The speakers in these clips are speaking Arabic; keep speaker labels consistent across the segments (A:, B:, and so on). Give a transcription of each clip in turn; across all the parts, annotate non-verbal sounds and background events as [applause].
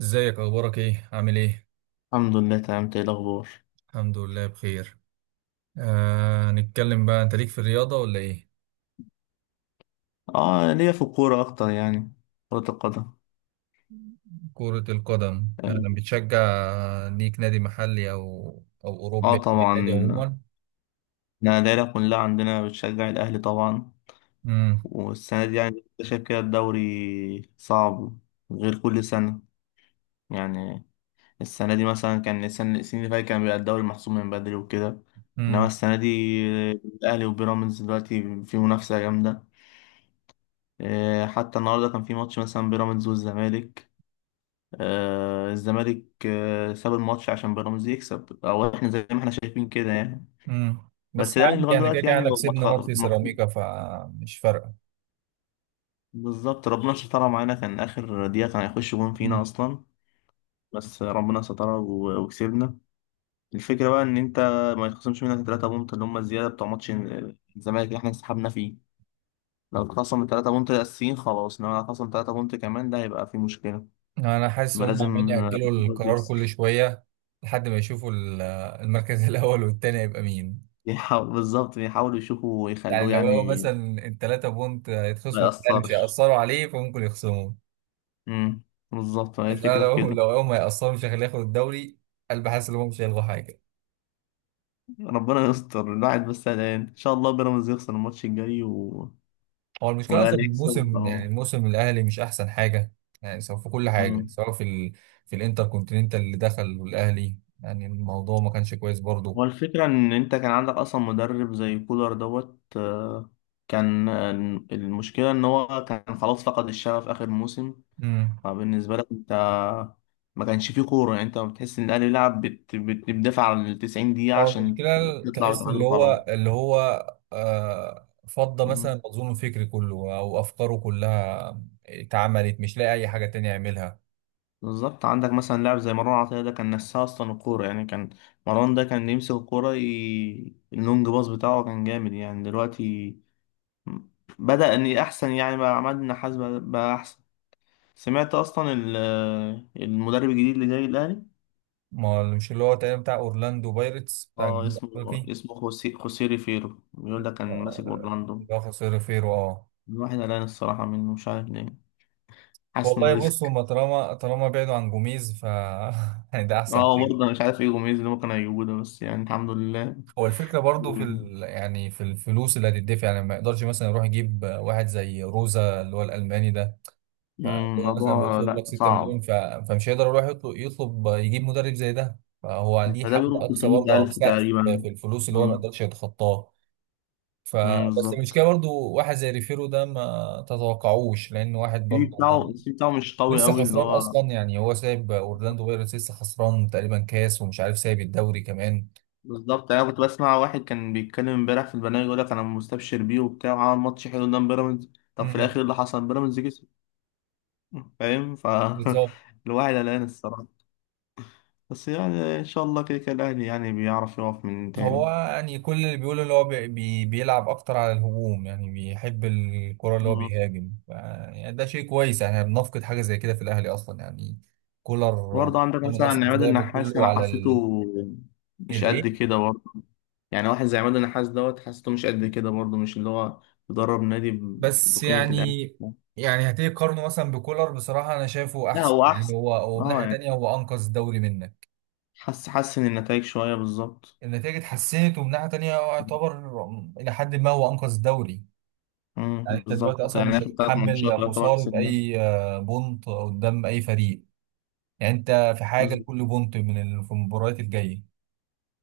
A: ازيك، اخبارك ايه، عامل ايه؟
B: الحمد لله تمام، إنت ايه الاخبار؟
A: الحمد لله بخير. نتكلم بقى، انت ليك في الرياضة ولا ايه؟
B: اه ليا في الكوره اكتر، يعني كره القدم.
A: كرة القدم انا
B: اه.
A: بتشجع. ليك نادي محلي او اوروبي،
B: آه
A: أو ليك نادي
B: طبعا.
A: عموما؟
B: انا العيله كلها عندنا بتشجع الاهلي طبعا.
A: امم.
B: والسنه دي يعني أنت شايف كده الدوري صعب غير كل سنه، يعني السنه دي مثلا كان السنين اللي فاتت كان بيبقى الدوري محسوم من بدري وكده، انما
A: امم.
B: السنه دي الاهلي وبيراميدز دلوقتي في منافسه جامده. حتى النهارده كان في ماتش مثلا بيراميدز والزمالك. الزمالك ساب الماتش عشان بيراميدز يكسب، او احنا زي ما احنا شايفين كده يعني.
A: امم.
B: بس
A: بس
B: الاهلي
A: عادي،
B: لغايه
A: يعني كده
B: دلوقتي
A: كده
B: يعني
A: احنا
B: لو ما
A: كسبنا ماتش سيراميكا فمش فارقة.
B: بالظبط ربنا سترها معانا، كان اخر دقيقه كان هيخش جون فينا
A: امم.
B: اصلا. بس ربنا سترها وكسبنا. الفكره بقى ان انت ما يتخصمش منك ال3 بونت اللي هم الزياده بتوع ماتش الزمالك اللي احنا انسحبنا فيه. لو اتخصم ال3 بونت الاساسيين خلاص، انما لو اتخصم 3 بونت كمان ده هيبقى في مشكله.
A: انا حاسس
B: ما
A: هم عمالين
B: لازم [laughs]
A: يأجلوا القرار كل شوية. لحد ما يشوفوا المركز [laughs] الاول والتاني هيبقى مين.
B: بالظبط يحاولوا يشوفوا
A: يعني
B: ويخلوه
A: لو
B: يعني
A: مثلا التلاتة بونت
B: ما
A: هيتخصموا بالأهلي، مش
B: يأثرش.
A: هيأثروا عليه فممكن يخصموا.
B: امم بالظبط، هي
A: إنما
B: الفكرة في
A: لو
B: كده.
A: لو هم هيأثروا مش هيخليه ياخد الدوري. أنا حاسس إن هم مش هيلغوا حاجة.
B: ربنا يستر، الواحد بس قلقان ان شاء الله بيراميدز يخسر الماتش الجاي
A: هو المشكلة أصلا
B: والاهلي يكسب
A: الموسم، يعني
B: اهو.
A: الموسم الأهلي مش أحسن حاجة. يعني سواء في كل حاجة،
B: أمم.
A: سواء في في الإنتر كونتيننتال اللي دخل والأهلي. يعني الموضوع ما كانش كويس برضه.
B: هو الفكرة ان انت كان عندك اصلا مدرب زي كولر دوت كان آه، المشكلة ان هو كان خلاص فقد الشغف اخر موسم.
A: امم.
B: فبالنسبة لك انت ما كانش فيه كورة، يعني انت بتحس ان الاهلي لعب بتدافع على ال 90 دقيقة
A: هو
B: عشان
A: المشكلة
B: تطلع
A: تحس
B: وتعادل
A: اللي
B: وخلاص.
A: هو اللي هو فضى مثلا
B: مم.
A: مخزون فكري كله أو أفكاره كلها اتعملت مش لاقي أي حاجة تانية يعملها.
B: بالظبط عندك مثلا لاعب زي مروان عطية، ده كان نساه أصلا الكورة يعني. كان مروان ده كان يمسك الكورة. اللونج باص بتاعه كان جامد يعني. دلوقتي بدأ إن أحسن يعني، بقى عماد النحاس بقى أحسن. سمعت أصلا المدرب الجديد اللي جاي الأهلي.
A: ما اللي- مش اللي هو تقريبا بتاع اورلاندو بايرتس بتاع
B: اه
A: الجنوب
B: اسمه،
A: الافريقي.
B: اسمه خوسيه ريفيرو، بيقول ده كان ماسك
A: آه،
B: أورلاندو.
A: اللي هو خسر فيرو اه.
B: الواحد قلقان الصراحة منه، مش عارف ليه، حاسس إنه
A: والله بص،
B: ريسك.
A: هما طالما بعدوا عن جوميز ف [laughs] يعني ده احسن
B: اه برضه
A: حاجه.
B: أنا مش عارف إيه جوميز اللي ممكن هيجيبوه ده، بس يعني الحمد لله.
A: هو الفكره برضو في يعني في الفلوس اللي هتدفع، يعني ما يقدرش مثلا يروح يجيب واحد زي روزا اللي هو الالماني ده. فهو
B: مم،
A: مثلا
B: الموضوع
A: بيطلب
B: لأ
A: لك 6 مليون
B: صعب.
A: فمش هيقدر يروح يطلب يجيب مدرب زي ده، فهو
B: ما
A: ليه
B: ده
A: حد
B: بيقول
A: اقصى برضه او
B: 300,000
A: سقف
B: تقريبا.
A: في الفلوس اللي هو ما
B: امم.
A: يقدرش يتخطاه. فبس المشكله
B: بالظبط.
A: برضو واحد زي ريفيرو ده ما تتوقعوش لان واحد
B: السي في
A: برضو ما.
B: بتاعه السي في بتاعه مش قوي
A: لسه
B: قوي اللي
A: خسران
B: هو...
A: اصلا، يعني هو سايب اورلاندو بايرتس لسه خسران تقريبا كاس ومش عارف سايب الدوري كمان.
B: بالظبط. يعني انا كنت بسمع واحد كان بيتكلم امبارح في البرنامج، يقول لك انا مستبشر بيه وبتاع، وعمل ماتش حلو قدام بيراميدز. طب في الاخر
A: امم،
B: إيه اللي حصل؟ بيراميدز كسب. فاهم ف
A: بالظبط.
B: [laughs] الواحد قلقان الصراحه. بس يعني ان شاء الله كده كده الاهلي يعني بيعرف يقف من
A: هو
B: تاني.
A: يعني كل اللي بيقوله اللي هو بيلعب اكتر على الهجوم، يعني بيحب الكرة اللي هو
B: مم.
A: بيهاجم يعني ده شيء كويس، يعني احنا بنفقد حاجة زي كده في الاهلي اصلا يعني. كولر
B: برضه عندك
A: معتمد
B: مثلا
A: اصلا في
B: عماد
A: لعبه
B: النحاس
A: كله
B: انا
A: على.
B: حسيته مش
A: الايه؟
B: قد كده برضه. يعني واحد زي عماد النحاس دوت حاسته مش قد كده برضه، مش اللي هو بيدرب نادي
A: بس
B: بقيمة الأهلي.
A: يعني. يعني هتيجي تقارنه مثلا بكولر، بصراحة أنا شايفه
B: لا
A: أحسن
B: هو
A: يعني
B: أحسن،
A: هو من
B: اه
A: ناحية
B: يعني
A: تانية هو أنقذ الدوري منك.
B: حسن النتائج شوية، بالظبط.
A: النتائج اتحسنت، ومن ناحية تانية هو يعتبر إلى حد ما هو أنقذ الدوري. يعني أنت دلوقتي
B: بالظبط،
A: أصلا
B: يعني
A: مش
B: آخر 3 ماتشات
A: هتتحمل
B: يعتبر
A: خسارة
B: كسبناهم.
A: أي بونت قدام أي فريق. يعني أنت في حاجة
B: بالظبط.
A: لكل بونت في المباريات الجاية.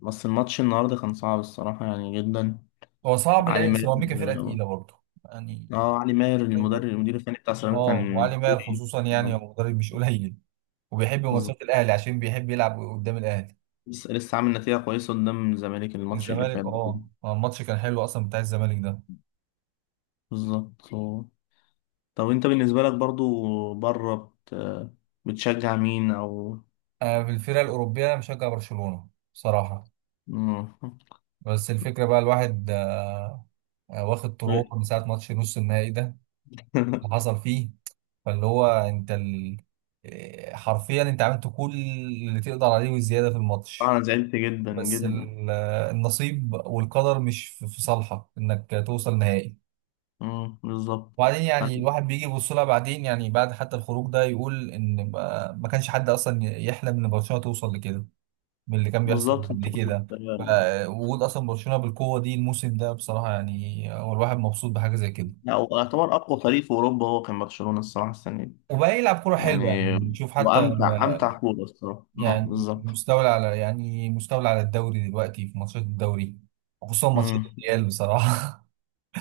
B: بس الماتش النهاردة كان صعب الصراحة يعني جدا.
A: هو صعب
B: علي
A: لأن
B: ماهر.
A: سيراميكا فرقة تقيلة برضه يعني.
B: اه علي ماهر المدرب المدير الفني بتاع سيراميكا
A: وعلي
B: كان
A: ماهر
B: قوي.
A: خصوصا، يعني هو مدرب مش قليل، وبيحب
B: بالظبط.
A: ماتشات الأهلي عشان بيحب يلعب قدام الأهلي.
B: لسه لسه عامل نتيجة كويسة قدام الزمالك الماتش اللي
A: الزمالك
B: فات ده.
A: الماتش كان حلو اصلا بتاع الزمالك ده.
B: بالظبط. طب انت بالنسبة لك برضو بره بتشجع مين او...
A: في الفرق الاوروبيه انا مشجع برشلونه بصراحه.
B: مم.
A: بس الفكره بقى، الواحد واخد طروق من ساعه ماتش نص النهائي ده اللي
B: [laughs]
A: حصل فيه. فاللي هو انت ال... آه، حرفيا انت عملت كل اللي تقدر عليه وزياده في الماتش.
B: انا زعلت جدا
A: بس
B: جدا.
A: النصيب والقدر مش في صالحك انك توصل نهائي.
B: مم، بالظبط.
A: وبعدين يعني
B: أنا-
A: الواحد بيجي يبص لها بعدين، يعني بعد حتى الخروج ده يقول ان ما كانش حد اصلا يحلم ان برشلونه توصل لكده من اللي كان بيحصل
B: بالظبط
A: قبل
B: انت كنت...
A: كده. فوجود اصلا برشلونه بالقوه دي الموسم ده بصراحه، يعني هو الواحد مبسوط بحاجه زي كده.
B: لا، هو يعتبر اقوى فريق في اوروبا، هو كان برشلونة الصراحة السنة دي
A: وبقى يلعب كوره
B: يعني.
A: حلوه يعني. نشوف حتى
B: وامتع
A: لما-
B: امتع كورة الصراحة. مم،
A: يعني
B: بالظبط.
A: مستولى على الدوري دلوقتي في ماتشات الدوري، وخصوصا ماتشات
B: مم.
A: الريال بصراحه.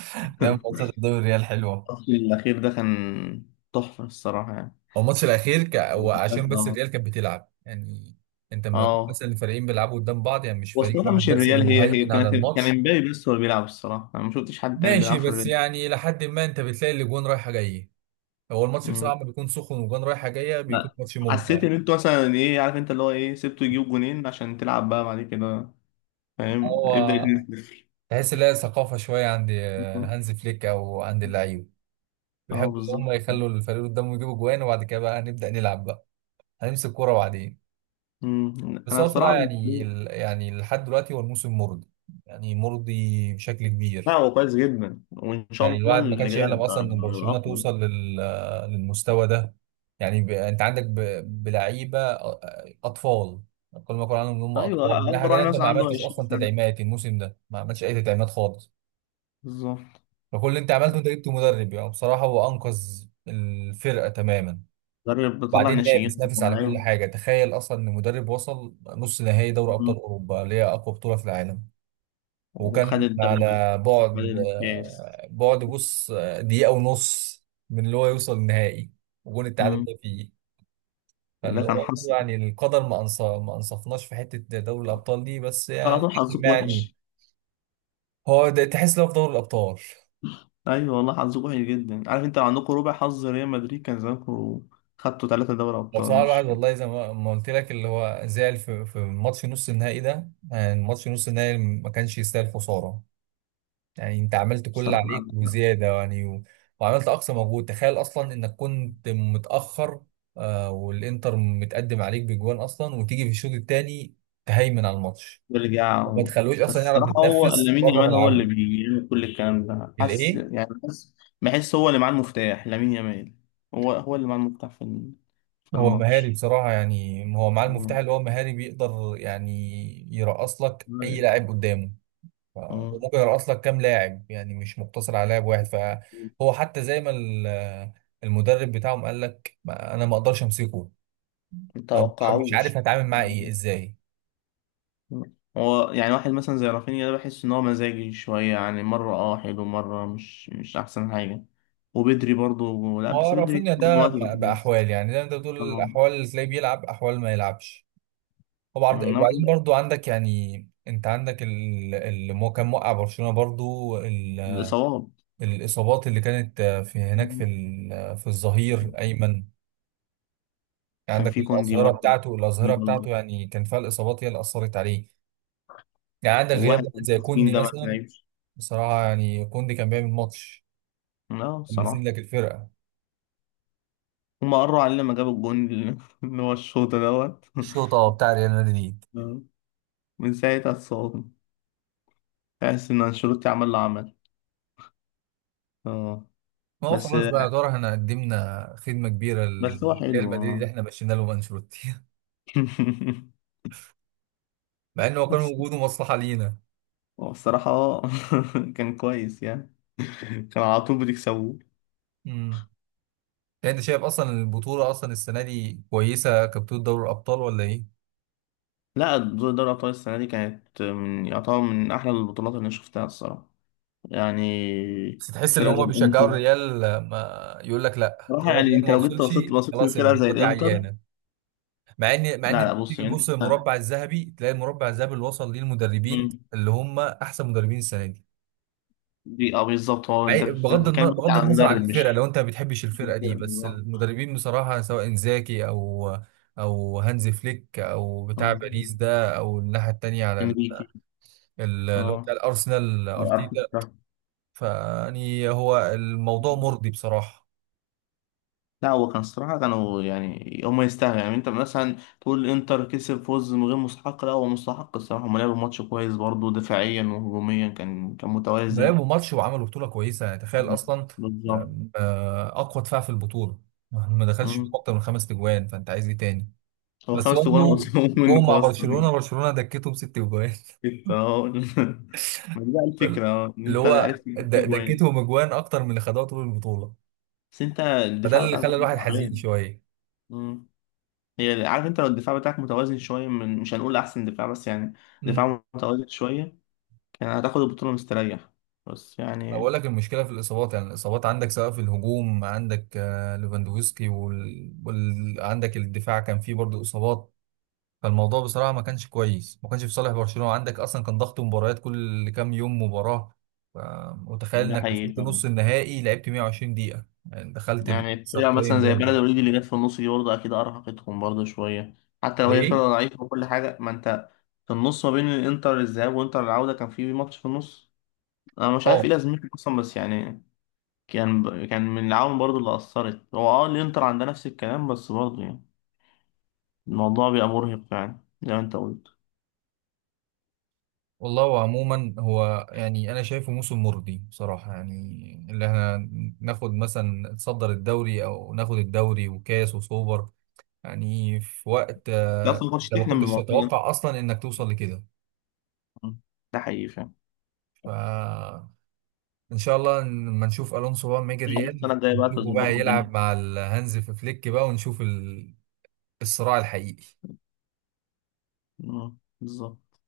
A: [laughs]
B: [laughs]
A: فاهم، ماتشات
B: الماتش
A: الدوري الريال حلوه.
B: الاخير ده كان تحفة الصراحة يعني.
A: هو الماتش الاخير هو عشان بس الريال كانت بتلعب يعني. انت لما يكون
B: اه.
A: مثلا الفريقين بيلعبوا قدام بعض، يعني مش فريق
B: والصراحة
A: واحد
B: مش
A: بس اللي
B: الريال، هي هي
A: مهيمن على
B: كانت كان
A: الماتش.
B: امبابي بس هو اللي بيلعب الصراحة، أنا ما شفتش حد تاني بيلعب
A: ماشي،
B: في
A: بس
B: الريال.
A: يعني لحد ما انت بتلاقي الاجوان رايحه جايه. هو الماتش
B: مم.
A: بصراحة لما بيكون سخن وجوان رايحة جاية بيكون
B: لا
A: ماتش ممتع
B: حسيت إن
A: يعني.
B: أنتوا مثلا إيه، عارف أنت اللي هو إيه سبته يجيب جونين عشان تلعب بقى بعد كده. فاهم، ابدأ
A: هو
B: 2-0.
A: تحس إن هي ثقافة شوية عند هانز فليك أو عند اللعيبة.
B: أه
A: بيحبوا إن
B: بالظبط.
A: هم يخلوا الفريق اللي قدامهم يجيبوا جوان، وبعد كده بقى نبدأ نلعب بقى. هنمسك كورة بعدين.
B: مم.
A: بس
B: أنا
A: هو بصراحة
B: الصراحة بالنسبة
A: يعني
B: لي-
A: يعني لحد دلوقتي هو الموسم مرضي، يعني مرضي بشكل
B: لا
A: كبير.
B: هو كويس جدا، وإن شاء
A: يعني
B: الله
A: الواحد ما
B: اللي
A: كانش
B: جاي
A: يحلم
B: هيبقى
A: اصلا ان برشلونه
B: أفضل.
A: توصل للمستوى ده. يعني انت عندك بلعيبه اطفال. كل ما اقول عنهم ان هم اطفال، من
B: أيوه
A: ناحيه
B: أكبر
A: تانيه
B: واحد
A: انت
B: مثلا
A: ما
B: عنده
A: عملتش
B: 20
A: اصلا
B: سنة.
A: تدعيمات الموسم ده، ما عملتش اي تدعيمات خالص.
B: بالظبط،
A: فكل اللي انت عملته انت جبت مدرب، يعني بصراحه هو انقذ الفرقه تماما.
B: مدرب بيطلع
A: وبعدين نافس
B: ناشئين.
A: نافس على كل
B: أيوه.
A: حاجه، تخيل اصلا ان مدرب وصل نص نهائي دوري ابطال
B: مم.
A: اوروبا اللي هي اقوى بطوله في العالم.
B: وخد
A: وكان
B: الدوري،
A: على
B: خد
A: بعد
B: الكاس.
A: آه، بعد بص آه، دقيقة ونص من اللي هو يوصل النهائي وجون التعادل
B: مم.
A: ده فيه.
B: ده
A: فاللي
B: كان
A: هو
B: حظ،
A: يعني القدر ما أنصفناش في حتة دوري الأبطال دي، بس يعني
B: على طول
A: لحد
B: حظك
A: ما يعني
B: وحش.
A: هو ده تحس لو في دوري الأبطال.
B: ايوه والله حظك وحش جدا. عارف انت لو عندكم ربع حظ ريال مدريد كان زمانكم خدتوا 3 دوري ابطال
A: وبصراحة الواحد
B: مش...
A: والله زي ما قلت لك اللي هو زعل في ماتش نص النهائي ده، يعني ماتش نص النهائي ما كانش يستاهل خسارة. يعني انت عملت كل اللي
B: الصراحة
A: عليك
B: عندك حق.
A: وزياده، يعني وعملت اقصى مجهود، تخيل اصلا انك كنت متاخر والانتر متقدم عليك بجوان اصلا، وتيجي في الشوط الثاني تهيمن على الماتش،
B: يرجع
A: ما
B: و...
A: تخلوش
B: بس
A: اصلا يعرف
B: الصراحة هو
A: يتنفس
B: لامين
A: بره
B: يامال هو اللي
A: ملعبه.
B: بيعمل كل الكلام ده، حاسس
A: الايه؟
B: يعني حاسس. بحس هو اللي معاه المفتاح لامين يامال. هو هو اللي معاه المفتاح في في
A: هو مهاري
B: الماتش.
A: بصراحه، يعني هو معاه المفتاح
B: مم.
A: اللي هو مهاري بيقدر يعني يرقص لك اي
B: مم.
A: لاعب قدامه. ف-
B: مم.
A: وممكن يرقص لك كام لاعب، يعني مش مقتصر على لاعب واحد، فهو حتى زي ما المدرب بتاعهم قال لك انا ما اقدرش امسكه. أو مش عارف
B: متوقعوش.
A: هتعامل معاه ايه ازاي.
B: هو يعني واحد مثلا زي رافينيا ده بحس ان هو مزاجي شويه يعني، مره اه حلو مره مش احسن حاجه. وبدري برضو لا
A: ما هو
B: بس بدري
A: رافينيا ده
B: الوقت ده كويس.
A: بأحوال، يعني ده انت بتقول
B: طبعا.
A: الأحوال، اللي تلاقيه بيلعب أحوال ما يلعبش.
B: نوعا
A: وبعدين برضو عندك، يعني انت عندك كان موقع برشلونة برضو
B: ما الاصابات.
A: الإصابات اللي كانت في هناك في الظهير أيمن يعني.
B: كان
A: عندك
B: في كوندي برضو في
A: الأظهرة بتاعته
B: برضو.
A: يعني كان فيها الإصابات هي اللي أثرت عليه. يعني عندك غياب
B: وواحد
A: واحد
B: من
A: زي
B: المصريين
A: كوندي
B: ده ما
A: مثلا.
B: تلعبش.
A: بصراحة يعني كوندي كان بيعمل ماتش،
B: لا
A: كان بيسند
B: بصراحه.
A: لك الفرقة.
B: هما قروا علينا لما جابوا الجون [laughs] اللي هو الشوط دوت [laughs]
A: الشوطة بتاع ريال مدريد.
B: آه. من ساعتها اتصابنا. تحس ان انشيلوتي عمل له عمل. اه.
A: ما هو
B: بس
A: خلاص بقى، يعتبر احنا قدمنا خدمة كبيرة
B: بس هو
A: لريال
B: حلو
A: مدريد اللي
B: اه
A: احنا مشينا له انشيلوتي [laughs]
B: [laughs]
A: مع انه كان
B: بس
A: وجوده مصلحة لينا.
B: هو الصراحة اه [laughs] كان كويس يعني، كان على طول بتكسبوه.
A: امم. انت شايف اصلا البطولة اصلا السنة دي كويسة كبطولة دوري الابطال ولا ايه؟
B: لا دوري أبطال السنة دي كانت من يعتبر من أحلى البطولات اللي أنا شفتها الصراحة يعني.
A: بس تحس ان
B: فرقة زي
A: هما بيشجعوا
B: الإنتر.
A: الريال، ما يقول لك لا
B: صراحة
A: طالما
B: يعني
A: الريال
B: أنت
A: ما
B: لو جيت
A: وصلش
B: بصيت
A: خلاص
B: لفرقة زي
A: البطولة دي
B: الإنتر.
A: عيانة. مع ان مع
B: لا
A: ان
B: لا
A: تيجي
B: بص يعني
A: تبص
B: أنت...
A: للمربع الذهبي تلاقي المربع الذهبي اللي وصل ليه المدربين
B: مم.
A: اللي هم احسن مدربين السنة دي.
B: دي أه بالظبط، هو أنت
A: بغض النظر
B: بتتكلم بس
A: بغض
B: عن
A: النظر عن
B: مدرب
A: الفرقه،
B: مش...
A: لو انت ما بتحبش
B: مش
A: الفرقه
B: الفرقة
A: دي، بس
B: بالظبط.
A: المدربين بصراحه سواء انزاكي او هانز فليك او بتاع
B: اه
A: باريس ده، او الناحيه التانيه على
B: إنريكي.
A: اللي هو بتاع
B: اه
A: الارسنال ارتيتا.
B: أرتيتا.
A: فيعني هو الموضوع مرضي بصراحه.
B: لا هو كان الصراحة كانوا يعني هما يستاهلوا، يعني انت مثلا تقول انتر كسب فوز من غير مستحق، لا هو مستحق الصراحة، هما لعبوا ماتش كويس برضه دفاعيا وهجوميا، كان
A: ما
B: متوازن.
A: لعبوا ماتش وعملوا بطوله كويسه، يعني تخيل
B: مم.
A: اصلا
B: بالظبط.
A: آم، آه، اقوى دفاع في البطوله ما دخلش فيهم
B: مم.
A: اكتر من خمس تجوان، فانت عايز ايه تاني؟
B: هو
A: بس
B: 5 تجوان [laughs]
A: برضه
B: مصروف
A: جم
B: منك
A: مع برشلونه،
B: اصلا [laughs]
A: برشلونه دكتهم ست تجوان.
B: انت اهو، ما دي بقى الفكرة اه ان
A: اللي
B: انت
A: هو
B: عرفت تجيب فيه جوان.
A: دكتهم اجوان اكتر من اللي خدوها طول البطوله،
B: بس انت
A: فده
B: الدفاع
A: اللي
B: بتاعك
A: خلى
B: برضه
A: الواحد حزين
B: تعبان.
A: شويه.
B: مم. هي، عارف انت لو الدفاع بتاعك متوازن شوية، من مش هنقول احسن دفاع بس يعني
A: امم.
B: دفاع متوازن شوية، كان هتاخد البطولة مستريح، بس
A: ما
B: يعني
A: بقول لك المشكله في الاصابات، يعني الاصابات عندك سواء في الهجوم عندك ليفاندوفسكي عندك الدفاع كان فيه برضه اصابات. فالموضوع بصراحه ما كانش كويس، ما كانش في صالح برشلونه، عندك اصلا كان ضغط مباريات كل كام يوم مباراه. ف- وتخيل
B: ده
A: انك
B: حقيقي
A: وصلت
B: فعلا.
A: نص النهائي لعبت 120 دقيقه، يعني دخلت
B: يعني
A: الاكسترا
B: فرقة
A: تايم
B: مثلا زي
A: برضه.
B: بلد الوليد اللي جت في النص دي برضه أكيد أرهقتهم برضه شوية، حتى لو هي
A: ليه؟
B: فرقة ضعيفة وكل حاجة. ما أنت في النص ما بين الإنتر الذهاب وإنتر العودة كان في ماتش في النص، أنا مش عارف
A: اه،
B: إيه لازمته أصلا بس يعني كان من العوامل برضه اللي أثرت، هو أه الإنتر عندها نفس الكلام بس برضه يعني الموضوع بيبقى مرهق فعلا زي ما أنت قلت.
A: والله وعموما، هو يعني انا شايفه موسم مرضي بصراحه يعني. اللي احنا ناخد مثلا نتصدر الدوري او ناخد الدوري وكاس وسوبر، يعني في وقت
B: أنت أصلا ما كنتش
A: انت ما
B: تحلم
A: كنتش
B: بالموضوع ده،
A: تتوقع اصلا انك توصل لكده.
B: ده حقيقي فعلا.
A: فان شاء الله لما نشوف الونسو بقى، لما يجي
B: السنة
A: الريال
B: الجاية بقى
A: نشوفه
B: تظبطوا
A: بقى
B: الدنيا.
A: يلعب مع الهانز في فليك بقى، ونشوف الصراع الحقيقي
B: أه، بالظبط